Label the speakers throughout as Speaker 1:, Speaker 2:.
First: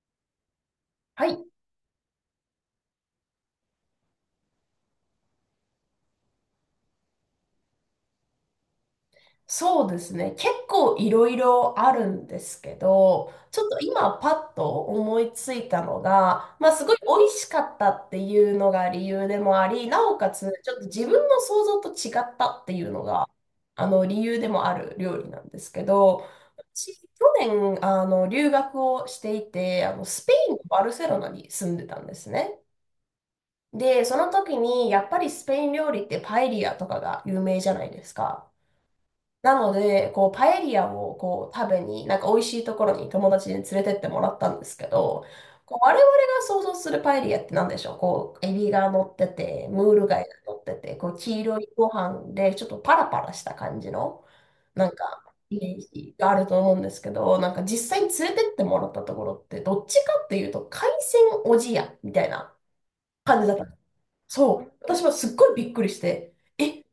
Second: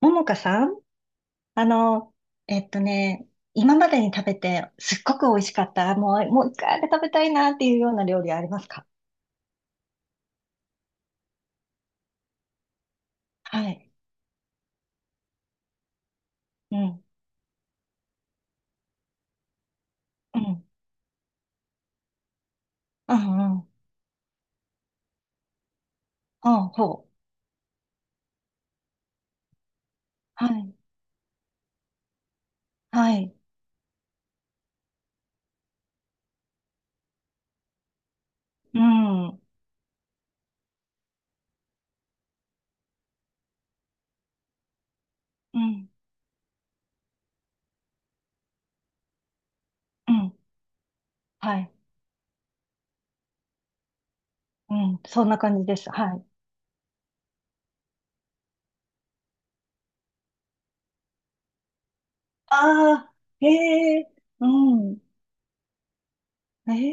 Speaker 1: ももかさん、
Speaker 2: はい、
Speaker 1: あの、えっとね、今までに食べてすっごく美味しかった、もう一回あれ食べたいなっていうような料理ありますか？
Speaker 2: そうですね。結構いろいろあるんですけど、ちょっ
Speaker 1: は
Speaker 2: と
Speaker 1: い。
Speaker 2: 今パッと思いついたのが、まあ
Speaker 1: う
Speaker 2: すごい
Speaker 1: ん、
Speaker 2: 美味しかったっていうのが理由でもあり、なおか
Speaker 1: う
Speaker 2: つ
Speaker 1: ん、
Speaker 2: ちょっと自分の想像と違ったっていうの
Speaker 1: う
Speaker 2: が、
Speaker 1: ん、うん。
Speaker 2: あの理由でもある料理なんですけど、
Speaker 1: あ、ほ
Speaker 2: 私、
Speaker 1: う。
Speaker 2: 去年、留学をしていて、スペ
Speaker 1: は
Speaker 2: インの
Speaker 1: い、
Speaker 2: バルセロナに住んでたんですね。
Speaker 1: はい、
Speaker 2: で、その時に、やっぱりスペイン料理ってパエリアとかが有名じゃないですか。
Speaker 1: うん、うん、
Speaker 2: なので、こう、パエリアをこう食べに、なんか美味しいところに友達に連れてってもらったんですけど、
Speaker 1: う
Speaker 2: こう
Speaker 1: ん、
Speaker 2: 我々が想像するパエリアって何でしょう、こう、エビが乗ってて、ムール貝が乗ってて、こう、黄
Speaker 1: は
Speaker 2: 色い
Speaker 1: い、
Speaker 2: ご飯で、ちょっとパラパラした感じの、
Speaker 1: う
Speaker 2: なん
Speaker 1: ん、
Speaker 2: か、
Speaker 1: そんな
Speaker 2: イ
Speaker 1: 感じ
Speaker 2: メ
Speaker 1: で
Speaker 2: ー
Speaker 1: す。は
Speaker 2: ジ
Speaker 1: い。
Speaker 2: があると思うんですけど、なんか実際に連れてってもらったところって、どっちかっていうと、海鮮おじやみたいな
Speaker 1: ああ。
Speaker 2: 感じ
Speaker 1: へ
Speaker 2: だった。
Speaker 1: え。う
Speaker 2: そう。
Speaker 1: ん。
Speaker 2: 私はすっごいびっくりして、え。
Speaker 1: へ
Speaker 2: い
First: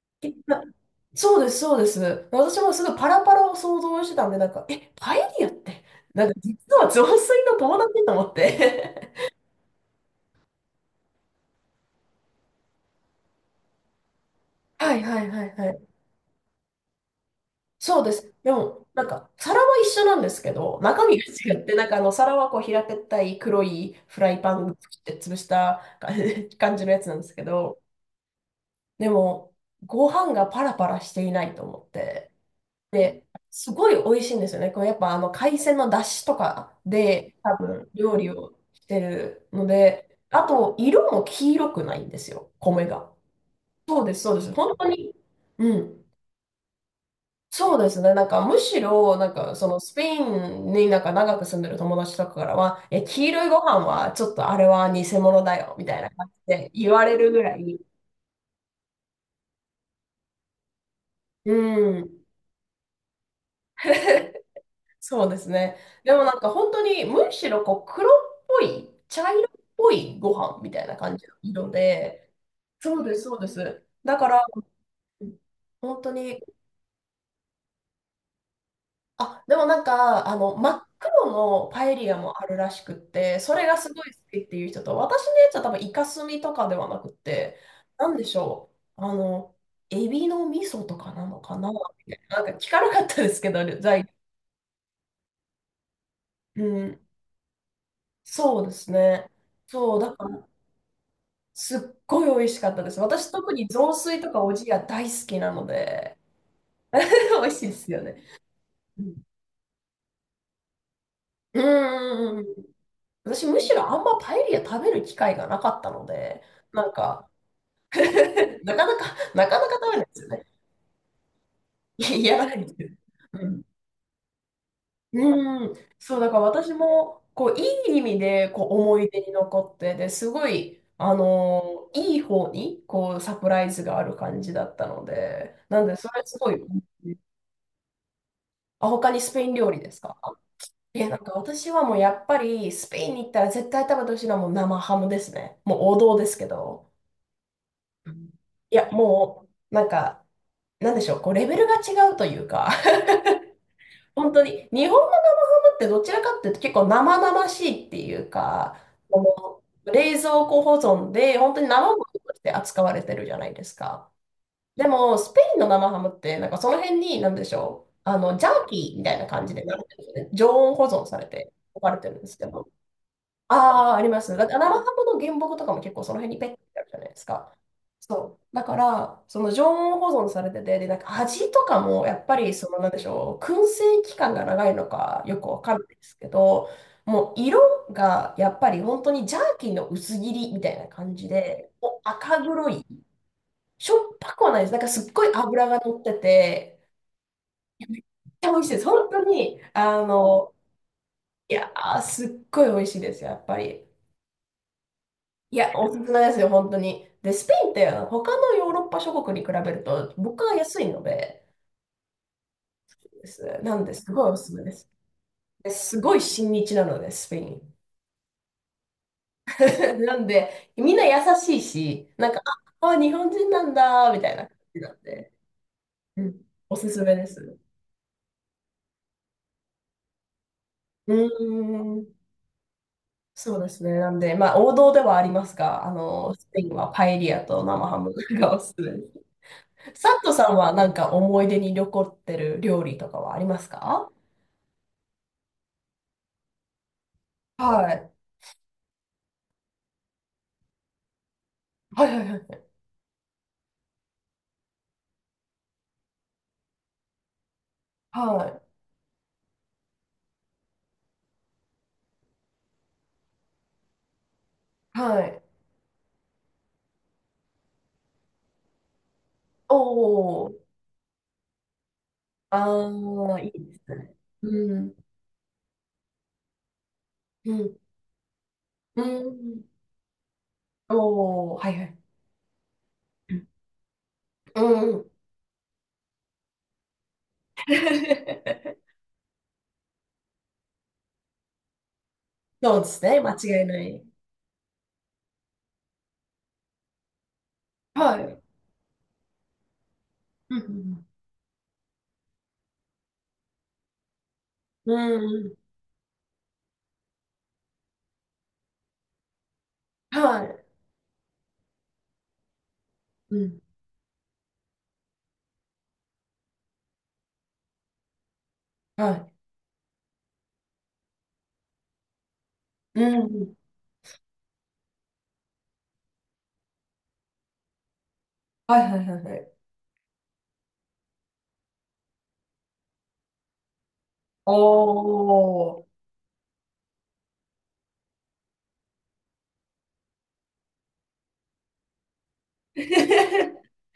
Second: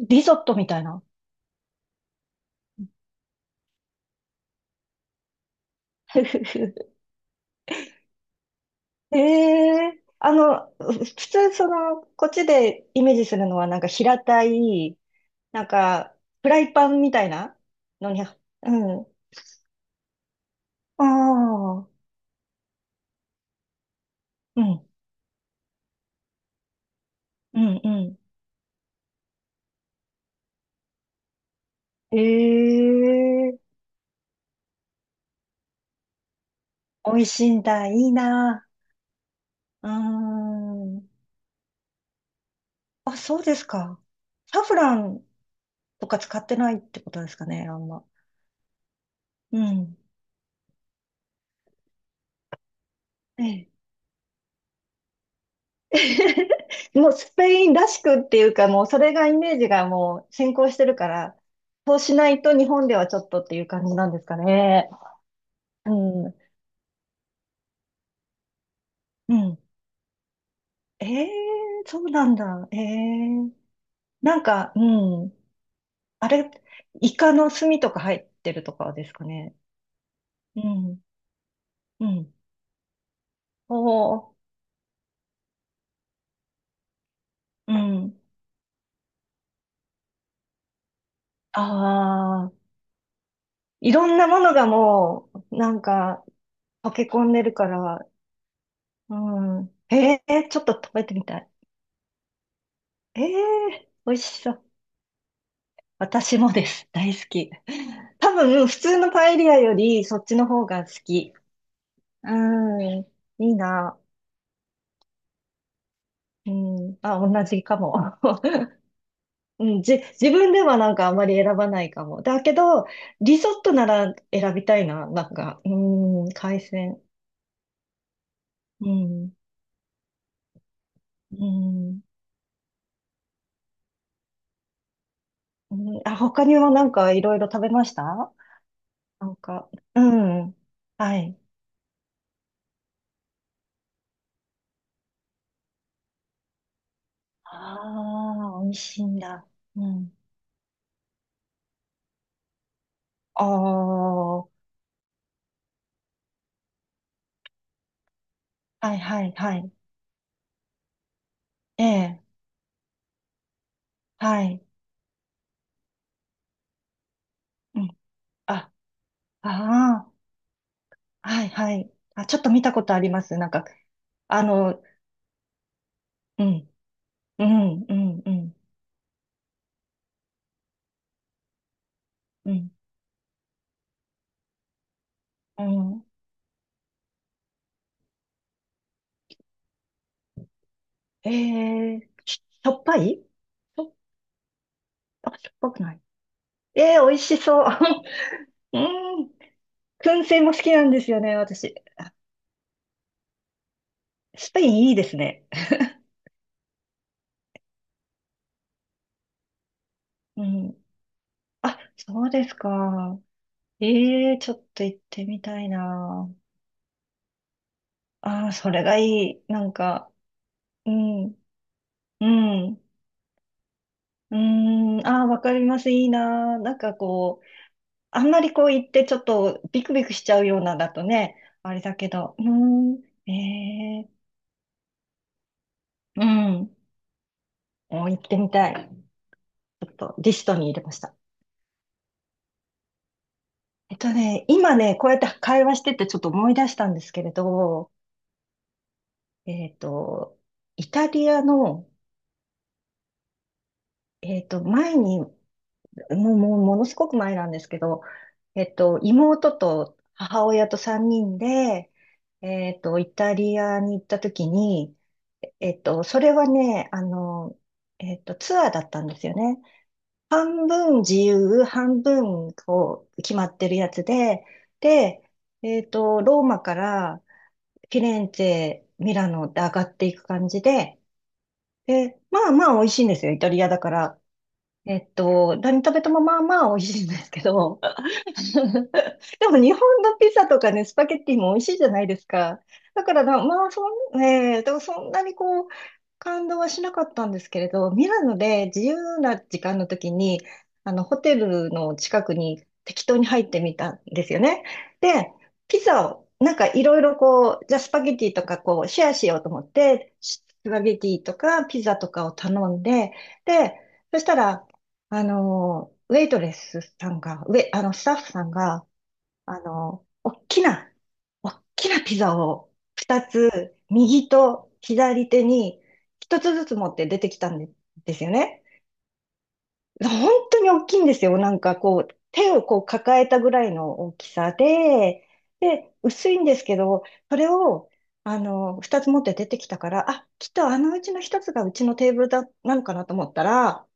Speaker 1: え、リゾット
Speaker 2: や、
Speaker 1: みたいな。
Speaker 2: そうです、そうです。私もすごいパラパラを想像してたんで、なんか、え、パエリアって、
Speaker 1: ふ
Speaker 2: なんか
Speaker 1: ふふ。
Speaker 2: 実は雑炊の友達と思って。
Speaker 1: え、普通その、こっちでイメージするのはなんか平た
Speaker 2: は
Speaker 1: い、
Speaker 2: いはいはい
Speaker 1: な
Speaker 2: は
Speaker 1: ん
Speaker 2: い。
Speaker 1: か、フライパンみたいな
Speaker 2: そうで
Speaker 1: のに、う
Speaker 2: す。でも、
Speaker 1: ん。
Speaker 2: な
Speaker 1: あ
Speaker 2: んか、皿は一緒なんですけど、中身が違って、
Speaker 1: あ、
Speaker 2: なんか皿はこう平べったい黒いフライパ
Speaker 1: う
Speaker 2: ンっ
Speaker 1: ん、
Speaker 2: て潰した感じ 感じのやつなんですけ
Speaker 1: う
Speaker 2: ど、
Speaker 1: ん、う
Speaker 2: でも、ご飯がパラパラしていないと思って。で、
Speaker 1: ん。
Speaker 2: す
Speaker 1: ええ、
Speaker 2: ごい美味しいんですよね。これやっぱ海鮮の出汁とか
Speaker 1: 美味
Speaker 2: で
Speaker 1: しい
Speaker 2: 多
Speaker 1: んだ、
Speaker 2: 分
Speaker 1: いい
Speaker 2: 料理を
Speaker 1: な。
Speaker 2: してるの
Speaker 1: うー
Speaker 2: で、あと
Speaker 1: ん。
Speaker 2: 色も黄色くないんですよ、米が。
Speaker 1: あ、そうですか。
Speaker 2: そうです、そうです。
Speaker 1: サフ
Speaker 2: 本当
Speaker 1: ラ
Speaker 2: に。
Speaker 1: ン
Speaker 2: うん。
Speaker 1: とか使ってないってことですかね、あ
Speaker 2: そう
Speaker 1: ん
Speaker 2: です
Speaker 1: ま。
Speaker 2: ね。なんかむしろ、なんか
Speaker 1: う
Speaker 2: そのス
Speaker 1: ん。
Speaker 2: ペインになんか長く住んでる友達とかからは、え、黄
Speaker 1: え
Speaker 2: 色いご
Speaker 1: え。
Speaker 2: 飯はちょっとあれは偽物だよ、みたいな感 じで言わ
Speaker 1: もう
Speaker 2: れる
Speaker 1: ス
Speaker 2: ぐ
Speaker 1: ペ
Speaker 2: ら
Speaker 1: イン
Speaker 2: い。
Speaker 1: らしくっていうか、もうそれがイメージがもう先行してるから、
Speaker 2: う
Speaker 1: そうし
Speaker 2: ん。
Speaker 1: ないと日本ではちょっとっていう感じなんですか ね。
Speaker 2: そうですね。
Speaker 1: う
Speaker 2: でもな
Speaker 1: ん。
Speaker 2: んか本当にむしろこう黒っぽい、茶
Speaker 1: う
Speaker 2: 色っ
Speaker 1: ん。
Speaker 2: ぽいご飯みたいな
Speaker 1: え
Speaker 2: 感じの色
Speaker 1: え、そうな
Speaker 2: で、
Speaker 1: んだ。え
Speaker 2: そうです、そうで
Speaker 1: え、
Speaker 2: す。だか
Speaker 1: な
Speaker 2: ら、
Speaker 1: んか、うん。
Speaker 2: 本当
Speaker 1: あ
Speaker 2: に、
Speaker 1: れ、イカの墨とか入ってるとかですか
Speaker 2: あ、
Speaker 1: ね。
Speaker 2: でもなんか、
Speaker 1: う
Speaker 2: 真っ
Speaker 1: ん。
Speaker 2: 黒のパエ
Speaker 1: う
Speaker 2: リア
Speaker 1: ん。
Speaker 2: もあるらしくって、それ
Speaker 1: お
Speaker 2: がすごい好
Speaker 1: お、
Speaker 2: きっていう人と、私のやつは多分イカスミとかではなくて、
Speaker 1: う
Speaker 2: なん
Speaker 1: ん。
Speaker 2: でしょう、エビの味噌とかなのかな、みたいな、なん
Speaker 1: あ
Speaker 2: か
Speaker 1: あ、
Speaker 2: 聞かなかったですけど、
Speaker 1: い
Speaker 2: 材
Speaker 1: ろ
Speaker 2: 料。
Speaker 1: んなものがもう、なんか、
Speaker 2: う
Speaker 1: 溶
Speaker 2: ん、
Speaker 1: け込んでるから、
Speaker 2: そうです
Speaker 1: う
Speaker 2: ね。
Speaker 1: ん。
Speaker 2: そう、だ
Speaker 1: え
Speaker 2: から
Speaker 1: え、ちょっと食べてみたい。
Speaker 2: すっごい美味しかったです。
Speaker 1: え
Speaker 2: 私、特に雑
Speaker 1: え、美味
Speaker 2: 炊と
Speaker 1: し
Speaker 2: かお
Speaker 1: そう。
Speaker 2: じや大好きなので、
Speaker 1: 私もです。大好
Speaker 2: 美
Speaker 1: き。
Speaker 2: 味しいですよね。
Speaker 1: 多分、普通
Speaker 2: う
Speaker 1: の
Speaker 2: ん。
Speaker 1: パエリアより、そっちの方が好き。
Speaker 2: う
Speaker 1: う
Speaker 2: んうんうん。
Speaker 1: ん。
Speaker 2: 私、
Speaker 1: いい
Speaker 2: むしろあ
Speaker 1: な。
Speaker 2: んまパエリア食べる機会がなかったので、
Speaker 1: う
Speaker 2: なん
Speaker 1: ん、あ、
Speaker 2: か、
Speaker 1: 同じかも。
Speaker 2: なかなか、なかなか食べないですよ
Speaker 1: 自
Speaker 2: ね。
Speaker 1: 分ではなんかあんまり選ばない
Speaker 2: い
Speaker 1: か
Speaker 2: や、
Speaker 1: も。
Speaker 2: や
Speaker 1: だ
Speaker 2: らな
Speaker 1: け
Speaker 2: いんです
Speaker 1: ど、
Speaker 2: よ。
Speaker 1: リ
Speaker 2: う
Speaker 1: ゾッ
Speaker 2: ん。
Speaker 1: トなら選びたいな。なんか、
Speaker 2: う
Speaker 1: う
Speaker 2: ん。そう、だ
Speaker 1: ん、
Speaker 2: から
Speaker 1: 海
Speaker 2: 私
Speaker 1: 鮮。
Speaker 2: も、こう、いい意味で、こう、
Speaker 1: う
Speaker 2: 思い出に
Speaker 1: ん、
Speaker 2: 残って、で、すごい、
Speaker 1: うん、
Speaker 2: いい方に、こう、サプライズがある感じだったので、
Speaker 1: う
Speaker 2: なんで、そ
Speaker 1: ん。あ、
Speaker 2: れす
Speaker 1: 他
Speaker 2: ご
Speaker 1: に
Speaker 2: い、う
Speaker 1: は
Speaker 2: ん。
Speaker 1: なんかいろいろ食べました？
Speaker 2: あ、他に
Speaker 1: な
Speaker 2: ス
Speaker 1: ん
Speaker 2: ペイン
Speaker 1: か、
Speaker 2: 料理です
Speaker 1: う
Speaker 2: か？
Speaker 1: ん。
Speaker 2: え、な
Speaker 1: は
Speaker 2: んか
Speaker 1: い。
Speaker 2: 私はもうやっぱりスペインに行ったら絶対食べてほしいのはもう生ハムですね。もう王道ですけど。
Speaker 1: あ
Speaker 2: うん。
Speaker 1: あ、美味
Speaker 2: いや、
Speaker 1: しいん
Speaker 2: も
Speaker 1: だ。
Speaker 2: う、な
Speaker 1: う
Speaker 2: ん
Speaker 1: ん。
Speaker 2: か、なんでしょう、こう、レベルが違うというか、
Speaker 1: ああ、
Speaker 2: 本当
Speaker 1: は
Speaker 2: に、日本の生ハムってどちらかっていうと結構生々しいっていうか、
Speaker 1: いはいは
Speaker 2: こ
Speaker 1: い。
Speaker 2: の冷蔵庫保存で、本当に
Speaker 1: え
Speaker 2: 生もの
Speaker 1: え、
Speaker 2: として扱われてるじゃないですか。
Speaker 1: はい。
Speaker 2: でも、スペインの生ハムって、なんかその辺に、なんでし
Speaker 1: う
Speaker 2: ょう、
Speaker 1: ん。
Speaker 2: ジャー
Speaker 1: あ、
Speaker 2: キーみたいな
Speaker 1: あ
Speaker 2: 感じで、なんていうんで
Speaker 1: あ、
Speaker 2: すかね、常温保存され
Speaker 1: はい
Speaker 2: て
Speaker 1: は
Speaker 2: 置か
Speaker 1: い。
Speaker 2: れてるんで
Speaker 1: あ、
Speaker 2: す
Speaker 1: ちょっ
Speaker 2: け
Speaker 1: と見
Speaker 2: ど、
Speaker 1: たことあります。なんか、
Speaker 2: ああ、あります。
Speaker 1: あ
Speaker 2: だって生ハ
Speaker 1: の、
Speaker 2: ムの原木とかも結構その辺に
Speaker 1: う
Speaker 2: ペッて
Speaker 1: ん。
Speaker 2: あるじゃないです
Speaker 1: う
Speaker 2: か。
Speaker 1: ん、うん、う
Speaker 2: そう。
Speaker 1: ん、
Speaker 2: だから、その常温保存されてて、で、なんか味とかも、やっぱ
Speaker 1: う
Speaker 2: り、そ
Speaker 1: ん、
Speaker 2: の、なんでしょう、燻製期間が長いのかよくわ
Speaker 1: う
Speaker 2: かるんないで
Speaker 1: ん。
Speaker 2: すけど、もう色がやっぱり本当にジャーキーの薄切りみたいな感じ
Speaker 1: え
Speaker 2: で、もう
Speaker 1: え
Speaker 2: 赤
Speaker 1: しし
Speaker 2: 黒
Speaker 1: ょっ
Speaker 2: い。
Speaker 1: ぱいし
Speaker 2: し
Speaker 1: ょ、
Speaker 2: ょっぱくはないです。なんかすっごい
Speaker 1: あ、しょっ
Speaker 2: 脂
Speaker 1: ぱ
Speaker 2: が
Speaker 1: くな
Speaker 2: 乗
Speaker 1: い。
Speaker 2: ってて、
Speaker 1: えー、美味しそう。
Speaker 2: いやめっちゃ美味しい で
Speaker 1: う
Speaker 2: す。本当
Speaker 1: ん。
Speaker 2: に、
Speaker 1: 燻製も好きなんですよね、
Speaker 2: いや
Speaker 1: 私。
Speaker 2: ー、すっごい美味しいですよ、やっぱり。
Speaker 1: スペインいいですね。
Speaker 2: いや、おすすめですよ、本当に。で、スペインって他のヨーロッパ諸国に比べると物 価
Speaker 1: う
Speaker 2: が安
Speaker 1: ん。
Speaker 2: いので、
Speaker 1: あ、そうですか。
Speaker 2: なんで、すごい
Speaker 1: え
Speaker 2: お
Speaker 1: え、
Speaker 2: す
Speaker 1: ち
Speaker 2: す
Speaker 1: ょ
Speaker 2: め
Speaker 1: っ
Speaker 2: で
Speaker 1: と
Speaker 2: す。
Speaker 1: 行ってみたい
Speaker 2: で、すごい
Speaker 1: な。
Speaker 2: 親日なので、スペイン。
Speaker 1: ああ、それがいい。なん か、
Speaker 2: なんで、
Speaker 1: う
Speaker 2: みんな優
Speaker 1: ん、
Speaker 2: しいし、
Speaker 1: う
Speaker 2: なんか、あ、
Speaker 1: ん、
Speaker 2: あ日本人なんだ、みたい
Speaker 1: う
Speaker 2: な感じなん
Speaker 1: ん。ああ、
Speaker 2: で、
Speaker 1: わかります。いい
Speaker 2: うん、
Speaker 1: な。な
Speaker 2: お
Speaker 1: ん
Speaker 2: す
Speaker 1: か
Speaker 2: すめで
Speaker 1: こう、
Speaker 2: す。
Speaker 1: あんまりこう言ってちょっとビクビクしちゃうようなだと
Speaker 2: うー
Speaker 1: ね、あれだけ
Speaker 2: ん。
Speaker 1: ど、うーん、
Speaker 2: そうですね。
Speaker 1: え
Speaker 2: なんで、まあ、王道ではありますが、
Speaker 1: ー、う
Speaker 2: スペイン
Speaker 1: ん、
Speaker 2: はパエリアと生ハ
Speaker 1: もう
Speaker 2: ム
Speaker 1: 行ってみ
Speaker 2: がお
Speaker 1: た
Speaker 2: す
Speaker 1: い。
Speaker 2: すめで
Speaker 1: ちょっ
Speaker 2: す。サッ
Speaker 1: とリ
Speaker 2: ト
Speaker 1: ス
Speaker 2: さ
Speaker 1: ト
Speaker 2: ん
Speaker 1: に
Speaker 2: は
Speaker 1: 入れ
Speaker 2: な
Speaker 1: ま
Speaker 2: ん
Speaker 1: し
Speaker 2: か
Speaker 1: た。
Speaker 2: 思い出に残ってる料理とかはありますか？
Speaker 1: 今ね、こうやって会話しててちょっと思い出したんですけれ
Speaker 2: は
Speaker 1: ど、
Speaker 2: い。
Speaker 1: えっと、イタリアの、
Speaker 2: はいはいはい。
Speaker 1: 前にものすごく前なんですけど、
Speaker 2: はい。
Speaker 1: 妹と母親と3人で、イタリアに行った時に、
Speaker 2: はい。
Speaker 1: それはね、ツアーだったんですよね。
Speaker 2: おー。
Speaker 1: 半分自由、半分こう、
Speaker 2: あ
Speaker 1: 決
Speaker 2: あ、
Speaker 1: ま
Speaker 2: いい
Speaker 1: って
Speaker 2: で
Speaker 1: る
Speaker 2: す
Speaker 1: やつ
Speaker 2: ね。
Speaker 1: で、
Speaker 2: うん。
Speaker 1: で、えっと、ローマから
Speaker 2: うん。
Speaker 1: フィレンツェ、
Speaker 2: う
Speaker 1: ミラノで
Speaker 2: ん。
Speaker 1: 上がっていく感じで、
Speaker 2: おー。はいはい。
Speaker 1: で、まあまあ美味しいんですよ、イタリアだから。
Speaker 2: うん。
Speaker 1: 何食べてもまあまあ美味しいんですけど、でも日本のピザとかね、スパゲッティも美味しいじゃないですか。
Speaker 2: そうです
Speaker 1: だか
Speaker 2: ね。
Speaker 1: ら
Speaker 2: 間
Speaker 1: な、
Speaker 2: 違い
Speaker 1: まあ
Speaker 2: な
Speaker 1: そ
Speaker 2: い。
Speaker 1: ん、ねえ、でもそんなにこう、感動はしなかったんですけれど、ミ
Speaker 2: は
Speaker 1: ラノ
Speaker 2: い。
Speaker 1: で自由な時間の時に、
Speaker 2: う
Speaker 1: あの、
Speaker 2: ん。
Speaker 1: ホテルの近くに適当に入ってみたんですよね。
Speaker 2: う
Speaker 1: で、
Speaker 2: ん。うん。
Speaker 1: ピザを、なんかいろいろこう、じゃあスパゲッティとかこう、シェアしようと思って、
Speaker 2: は
Speaker 1: ス
Speaker 2: い。
Speaker 1: パゲッティとかピザとかを頼んで、
Speaker 2: うん。
Speaker 1: で、そしたら、あの、ウェイトレスさんが、ウェ、あの、スタッフさんが、
Speaker 2: は
Speaker 1: あの、おっきなピザを
Speaker 2: い。う
Speaker 1: 2
Speaker 2: ん。
Speaker 1: つ、右と左手に1つずつ持って出てきたんで、ですよね。
Speaker 2: はいはいはいはい。
Speaker 1: 本当に大きいんですよ。なんかこう、手をこう抱えたぐらいの大き
Speaker 2: お
Speaker 1: さで、で、
Speaker 2: ー。
Speaker 1: 薄いんですけど、それを、あの、2つ持って出てきたから、あ、きっとあのうちの1つがうちのテーブルだ、なのかなと思った ら、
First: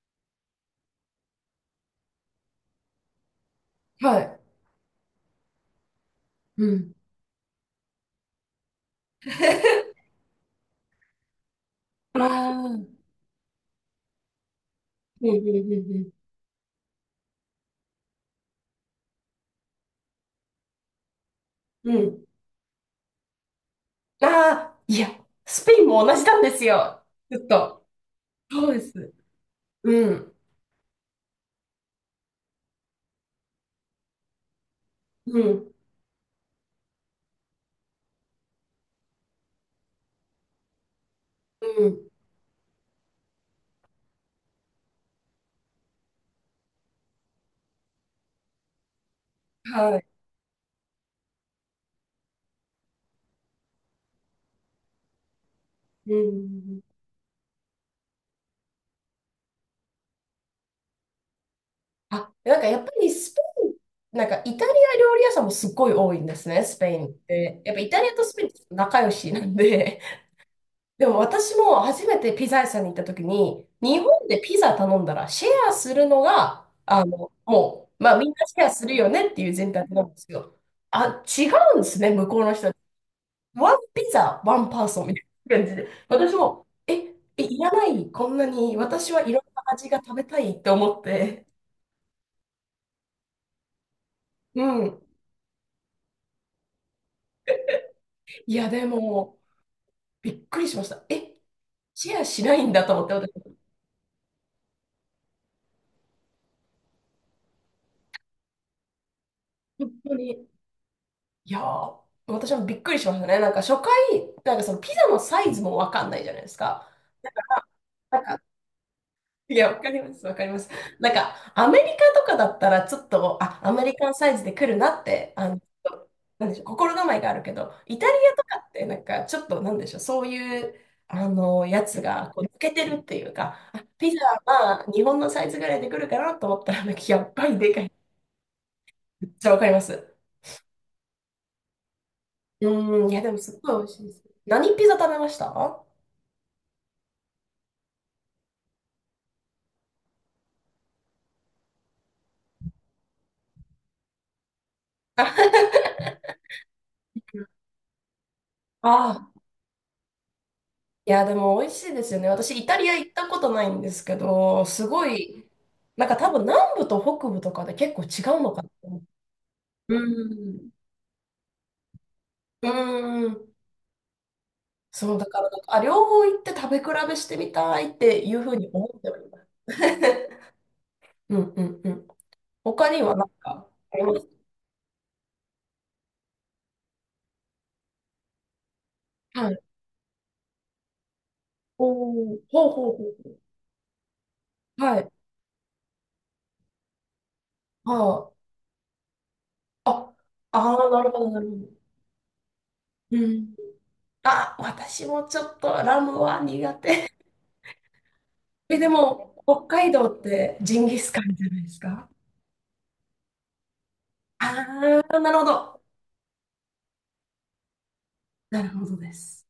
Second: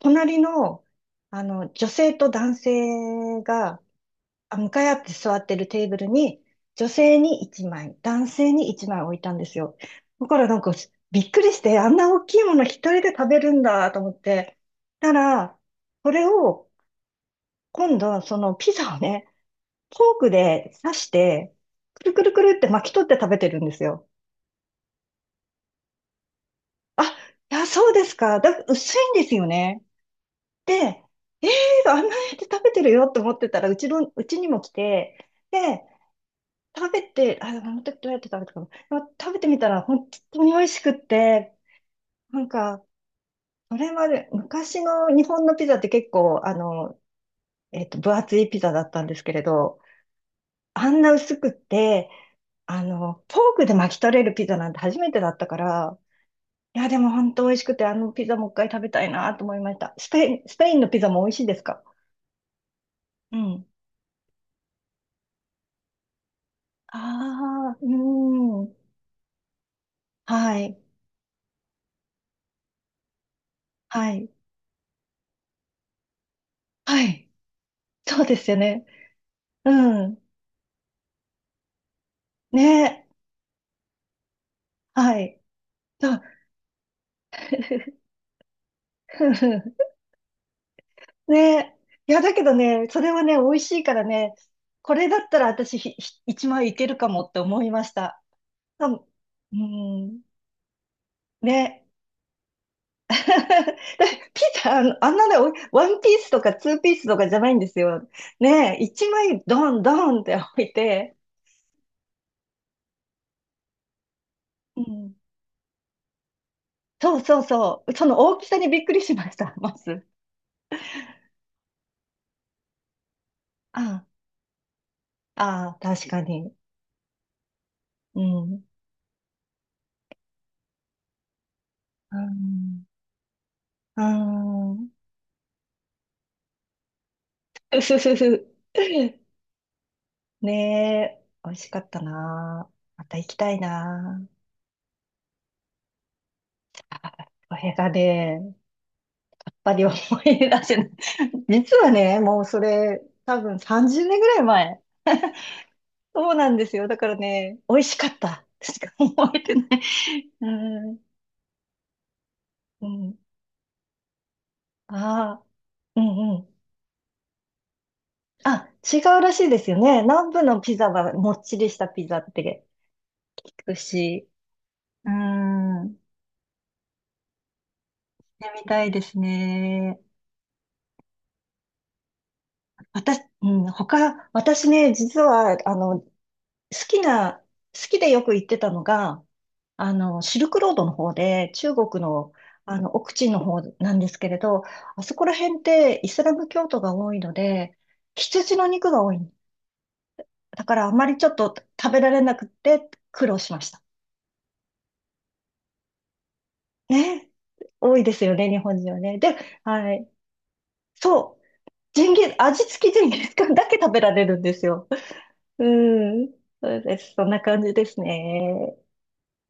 Speaker 1: 隣の、あの、女性と男性が、
Speaker 2: はい。
Speaker 1: あ、向かい合って座ってるテーブルに、
Speaker 2: う
Speaker 1: 女
Speaker 2: ん。
Speaker 1: 性に1枚、男性に1枚置いたんですよ。だからなんか、びっくりして、あんな
Speaker 2: あ
Speaker 1: 大きい
Speaker 2: あ、
Speaker 1: もの
Speaker 2: うんう
Speaker 1: 一
Speaker 2: ん
Speaker 1: 人で食べるんだと思って。たら、
Speaker 2: う
Speaker 1: それを、今度、そのピザをね、フォークで刺して、
Speaker 2: んうん。
Speaker 1: く
Speaker 2: う
Speaker 1: るく
Speaker 2: ん。
Speaker 1: るくるって巻き取って食べてるんですよ。
Speaker 2: ああ、いや、スペインも同じなんですよ。
Speaker 1: あ、
Speaker 2: ずっ
Speaker 1: いや、
Speaker 2: と。
Speaker 1: そうですか。だ、
Speaker 2: そうで
Speaker 1: 薄い
Speaker 2: す。
Speaker 1: んですよね。
Speaker 2: うん。
Speaker 1: で、えー、あんなやって食べてるよって思ってたら、うちの、うちにも来て、
Speaker 2: うん。
Speaker 1: で、食べて、あ、あの時どうやって食べたかな。でも食べてみたら本当に美味しくって、
Speaker 2: うん。
Speaker 1: なんか、それまで、昔の日本のピザって結構、あの、分厚いピザだったんですけれど、
Speaker 2: はい。
Speaker 1: あんな薄くって、あの、フォークで巻き取れるピザなんて初めてだったから、
Speaker 2: う
Speaker 1: い
Speaker 2: ん。
Speaker 1: や、でも本当美味しくて、あのピザもう一回食べたいなと思いました。スペインのピザも美味しいですか？
Speaker 2: あ、なんかやっぱりス
Speaker 1: う
Speaker 2: ペ
Speaker 1: ん。
Speaker 2: イン、なんかイタリア料理屋さんもすっごい多いんですね、スペイ
Speaker 1: あ
Speaker 2: ンって。やっ
Speaker 1: あ、
Speaker 2: ぱ
Speaker 1: う
Speaker 2: イタリアとスペインって
Speaker 1: ーん。
Speaker 2: 仲良しなんで、
Speaker 1: はい。
Speaker 2: でも私も初めてピザ屋さんに行った時に、日
Speaker 1: は
Speaker 2: 本
Speaker 1: い。
Speaker 2: でピザ頼んだらシェアするのが、
Speaker 1: はい。
Speaker 2: もう、まあ
Speaker 1: そう
Speaker 2: みん
Speaker 1: で
Speaker 2: な
Speaker 1: す
Speaker 2: シ
Speaker 1: よ
Speaker 2: ェアす
Speaker 1: ね。
Speaker 2: るよねっていう前提な
Speaker 1: う
Speaker 2: んで
Speaker 1: ん。
Speaker 2: すよ。あ、違うんですね、向こうの人。
Speaker 1: ね。
Speaker 2: ワンピザ、ワンパーソンみ
Speaker 1: は
Speaker 2: たい
Speaker 1: い。
Speaker 2: な感じで。
Speaker 1: そう。
Speaker 2: 私も、え、いらない、こんなに、私はいろんな 味が食べたいって思って。
Speaker 1: ね。いや、だけどね、それはね、美味しいからね、
Speaker 2: う
Speaker 1: こ
Speaker 2: ん。
Speaker 1: れだったら私ひ、ひ一枚いけるかもって思いました。
Speaker 2: いや、で
Speaker 1: 多分、
Speaker 2: も、
Speaker 1: うん。
Speaker 2: びっくりしました。え、
Speaker 1: ね。
Speaker 2: シェアしないんだと思っ て、
Speaker 1: だ
Speaker 2: 私、
Speaker 1: ピザ、あのあんなね、おワンピースとかツーピースとかじゃないんですよ。ね、一枚ドン
Speaker 2: 本
Speaker 1: ド
Speaker 2: 当
Speaker 1: ンって
Speaker 2: に。
Speaker 1: 置いて、
Speaker 2: いやー、私もびっくりしましたね。なんか初回、なんかその
Speaker 1: う
Speaker 2: ピザ
Speaker 1: ん、
Speaker 2: のサイズもわかんないじゃないですか。
Speaker 1: そうそうそう。そ
Speaker 2: な
Speaker 1: の
Speaker 2: ん
Speaker 1: 大
Speaker 2: か、
Speaker 1: きさにびっくりしました、
Speaker 2: い や、
Speaker 1: ま
Speaker 2: わかり
Speaker 1: ず。
Speaker 2: ます、わかります。なんか、アメリカとかだったら、ちょっと、あ、アメリ
Speaker 1: あ
Speaker 2: カンサイズで来るなって、
Speaker 1: あ、ああ、確か
Speaker 2: なん
Speaker 1: に。
Speaker 2: でしょう、心構えがあるけど、イタリ
Speaker 1: う
Speaker 2: アとか
Speaker 1: ん。
Speaker 2: って、なんか、ちょっと、なんでしょう、そういう、やつ
Speaker 1: う
Speaker 2: が、こう、抜けて
Speaker 1: ん、
Speaker 2: るっていうか、あ、
Speaker 1: う
Speaker 2: ピザは、ま
Speaker 1: ん。
Speaker 2: あ、日本のサイズぐらいで来るかなと思ったら、なんか、やっぱりでか
Speaker 1: ふ
Speaker 2: い。
Speaker 1: ふふふ。
Speaker 2: めっちゃわかります。
Speaker 1: ねえ、美味しかった
Speaker 2: う
Speaker 1: な。ま
Speaker 2: ーん、い
Speaker 1: た
Speaker 2: や、
Speaker 1: 行
Speaker 2: で
Speaker 1: き
Speaker 2: も、す
Speaker 1: た
Speaker 2: っ
Speaker 1: い
Speaker 2: ごい美味しいです。
Speaker 1: な。
Speaker 2: 何ピザ食べました？
Speaker 1: あこれがね、やっぱり思い出せない。実はね、もうそれ、多分30年ぐらい前。
Speaker 2: あ
Speaker 1: そうなんですよ。だからね、美味しかった。しか思
Speaker 2: あ
Speaker 1: え
Speaker 2: あ、
Speaker 1: てない。うん。
Speaker 2: いや、でも美味しいですよね。私、イタ
Speaker 1: う
Speaker 2: リア行っ
Speaker 1: ん。
Speaker 2: たことないんですけど、す
Speaker 1: あ
Speaker 2: ご
Speaker 1: あ、
Speaker 2: い、
Speaker 1: う
Speaker 2: なんか多
Speaker 1: んう
Speaker 2: 分
Speaker 1: ん。
Speaker 2: 南部と北部とかで結構違うのかな
Speaker 1: あ、
Speaker 2: と思
Speaker 1: 違
Speaker 2: って。
Speaker 1: うらしいですよ
Speaker 2: う
Speaker 1: ね。南部の
Speaker 2: ん。
Speaker 1: ピザはもっちりしたピザって
Speaker 2: うーん。
Speaker 1: 聞くし。うー
Speaker 2: そう、だからなんか、
Speaker 1: ん。
Speaker 2: あ、
Speaker 1: 行っ
Speaker 2: 両方行って食べ比べしてみたいっていうふ
Speaker 1: て
Speaker 2: う
Speaker 1: み
Speaker 2: に
Speaker 1: た
Speaker 2: 思
Speaker 1: い
Speaker 2: っ
Speaker 1: で
Speaker 2: てお
Speaker 1: す
Speaker 2: ります。
Speaker 1: ね。
Speaker 2: うんうんうん。他には
Speaker 1: 私、
Speaker 2: なん
Speaker 1: う
Speaker 2: か
Speaker 1: ん、
Speaker 2: あります？
Speaker 1: 他、私ね、実は、あの、きな、好きでよく行ってたのが、
Speaker 2: はい。
Speaker 1: あの、シルクロードの方で、中
Speaker 2: お
Speaker 1: 国の、
Speaker 2: お、ほう
Speaker 1: あ
Speaker 2: ほ
Speaker 1: の、
Speaker 2: う
Speaker 1: 奥
Speaker 2: ほ
Speaker 1: 地の方なんですけれど、
Speaker 2: う。は
Speaker 1: あ
Speaker 2: い。
Speaker 1: そこら辺ってイスラム教徒が多いので、
Speaker 2: あ
Speaker 1: 羊の肉が多い。
Speaker 2: あ、
Speaker 1: だ
Speaker 2: あ
Speaker 1: から
Speaker 2: あー、
Speaker 1: あ
Speaker 2: な
Speaker 1: ま
Speaker 2: る
Speaker 1: り
Speaker 2: ほ
Speaker 1: ちょ
Speaker 2: ど、
Speaker 1: っ
Speaker 2: なる
Speaker 1: と
Speaker 2: ほど。
Speaker 1: 食べられなくて
Speaker 2: う
Speaker 1: 苦労し
Speaker 2: ん。
Speaker 1: ました。
Speaker 2: あ、私もちょっとラムは苦手。
Speaker 1: ね。多いですよね、日
Speaker 2: え、
Speaker 1: 本
Speaker 2: で
Speaker 1: 人はね。で、
Speaker 2: も、北海
Speaker 1: は
Speaker 2: 道
Speaker 1: い。
Speaker 2: ってジンギスカン
Speaker 1: そう。
Speaker 2: じゃないですか？
Speaker 1: ジンギス、味付きジンギスカンだけ食べられるんで
Speaker 2: あ
Speaker 1: すよ。
Speaker 2: あー、なるほ
Speaker 1: う
Speaker 2: ど。
Speaker 1: ん。そうです。そんな感じです
Speaker 2: なる
Speaker 1: ね。
Speaker 2: ほどです。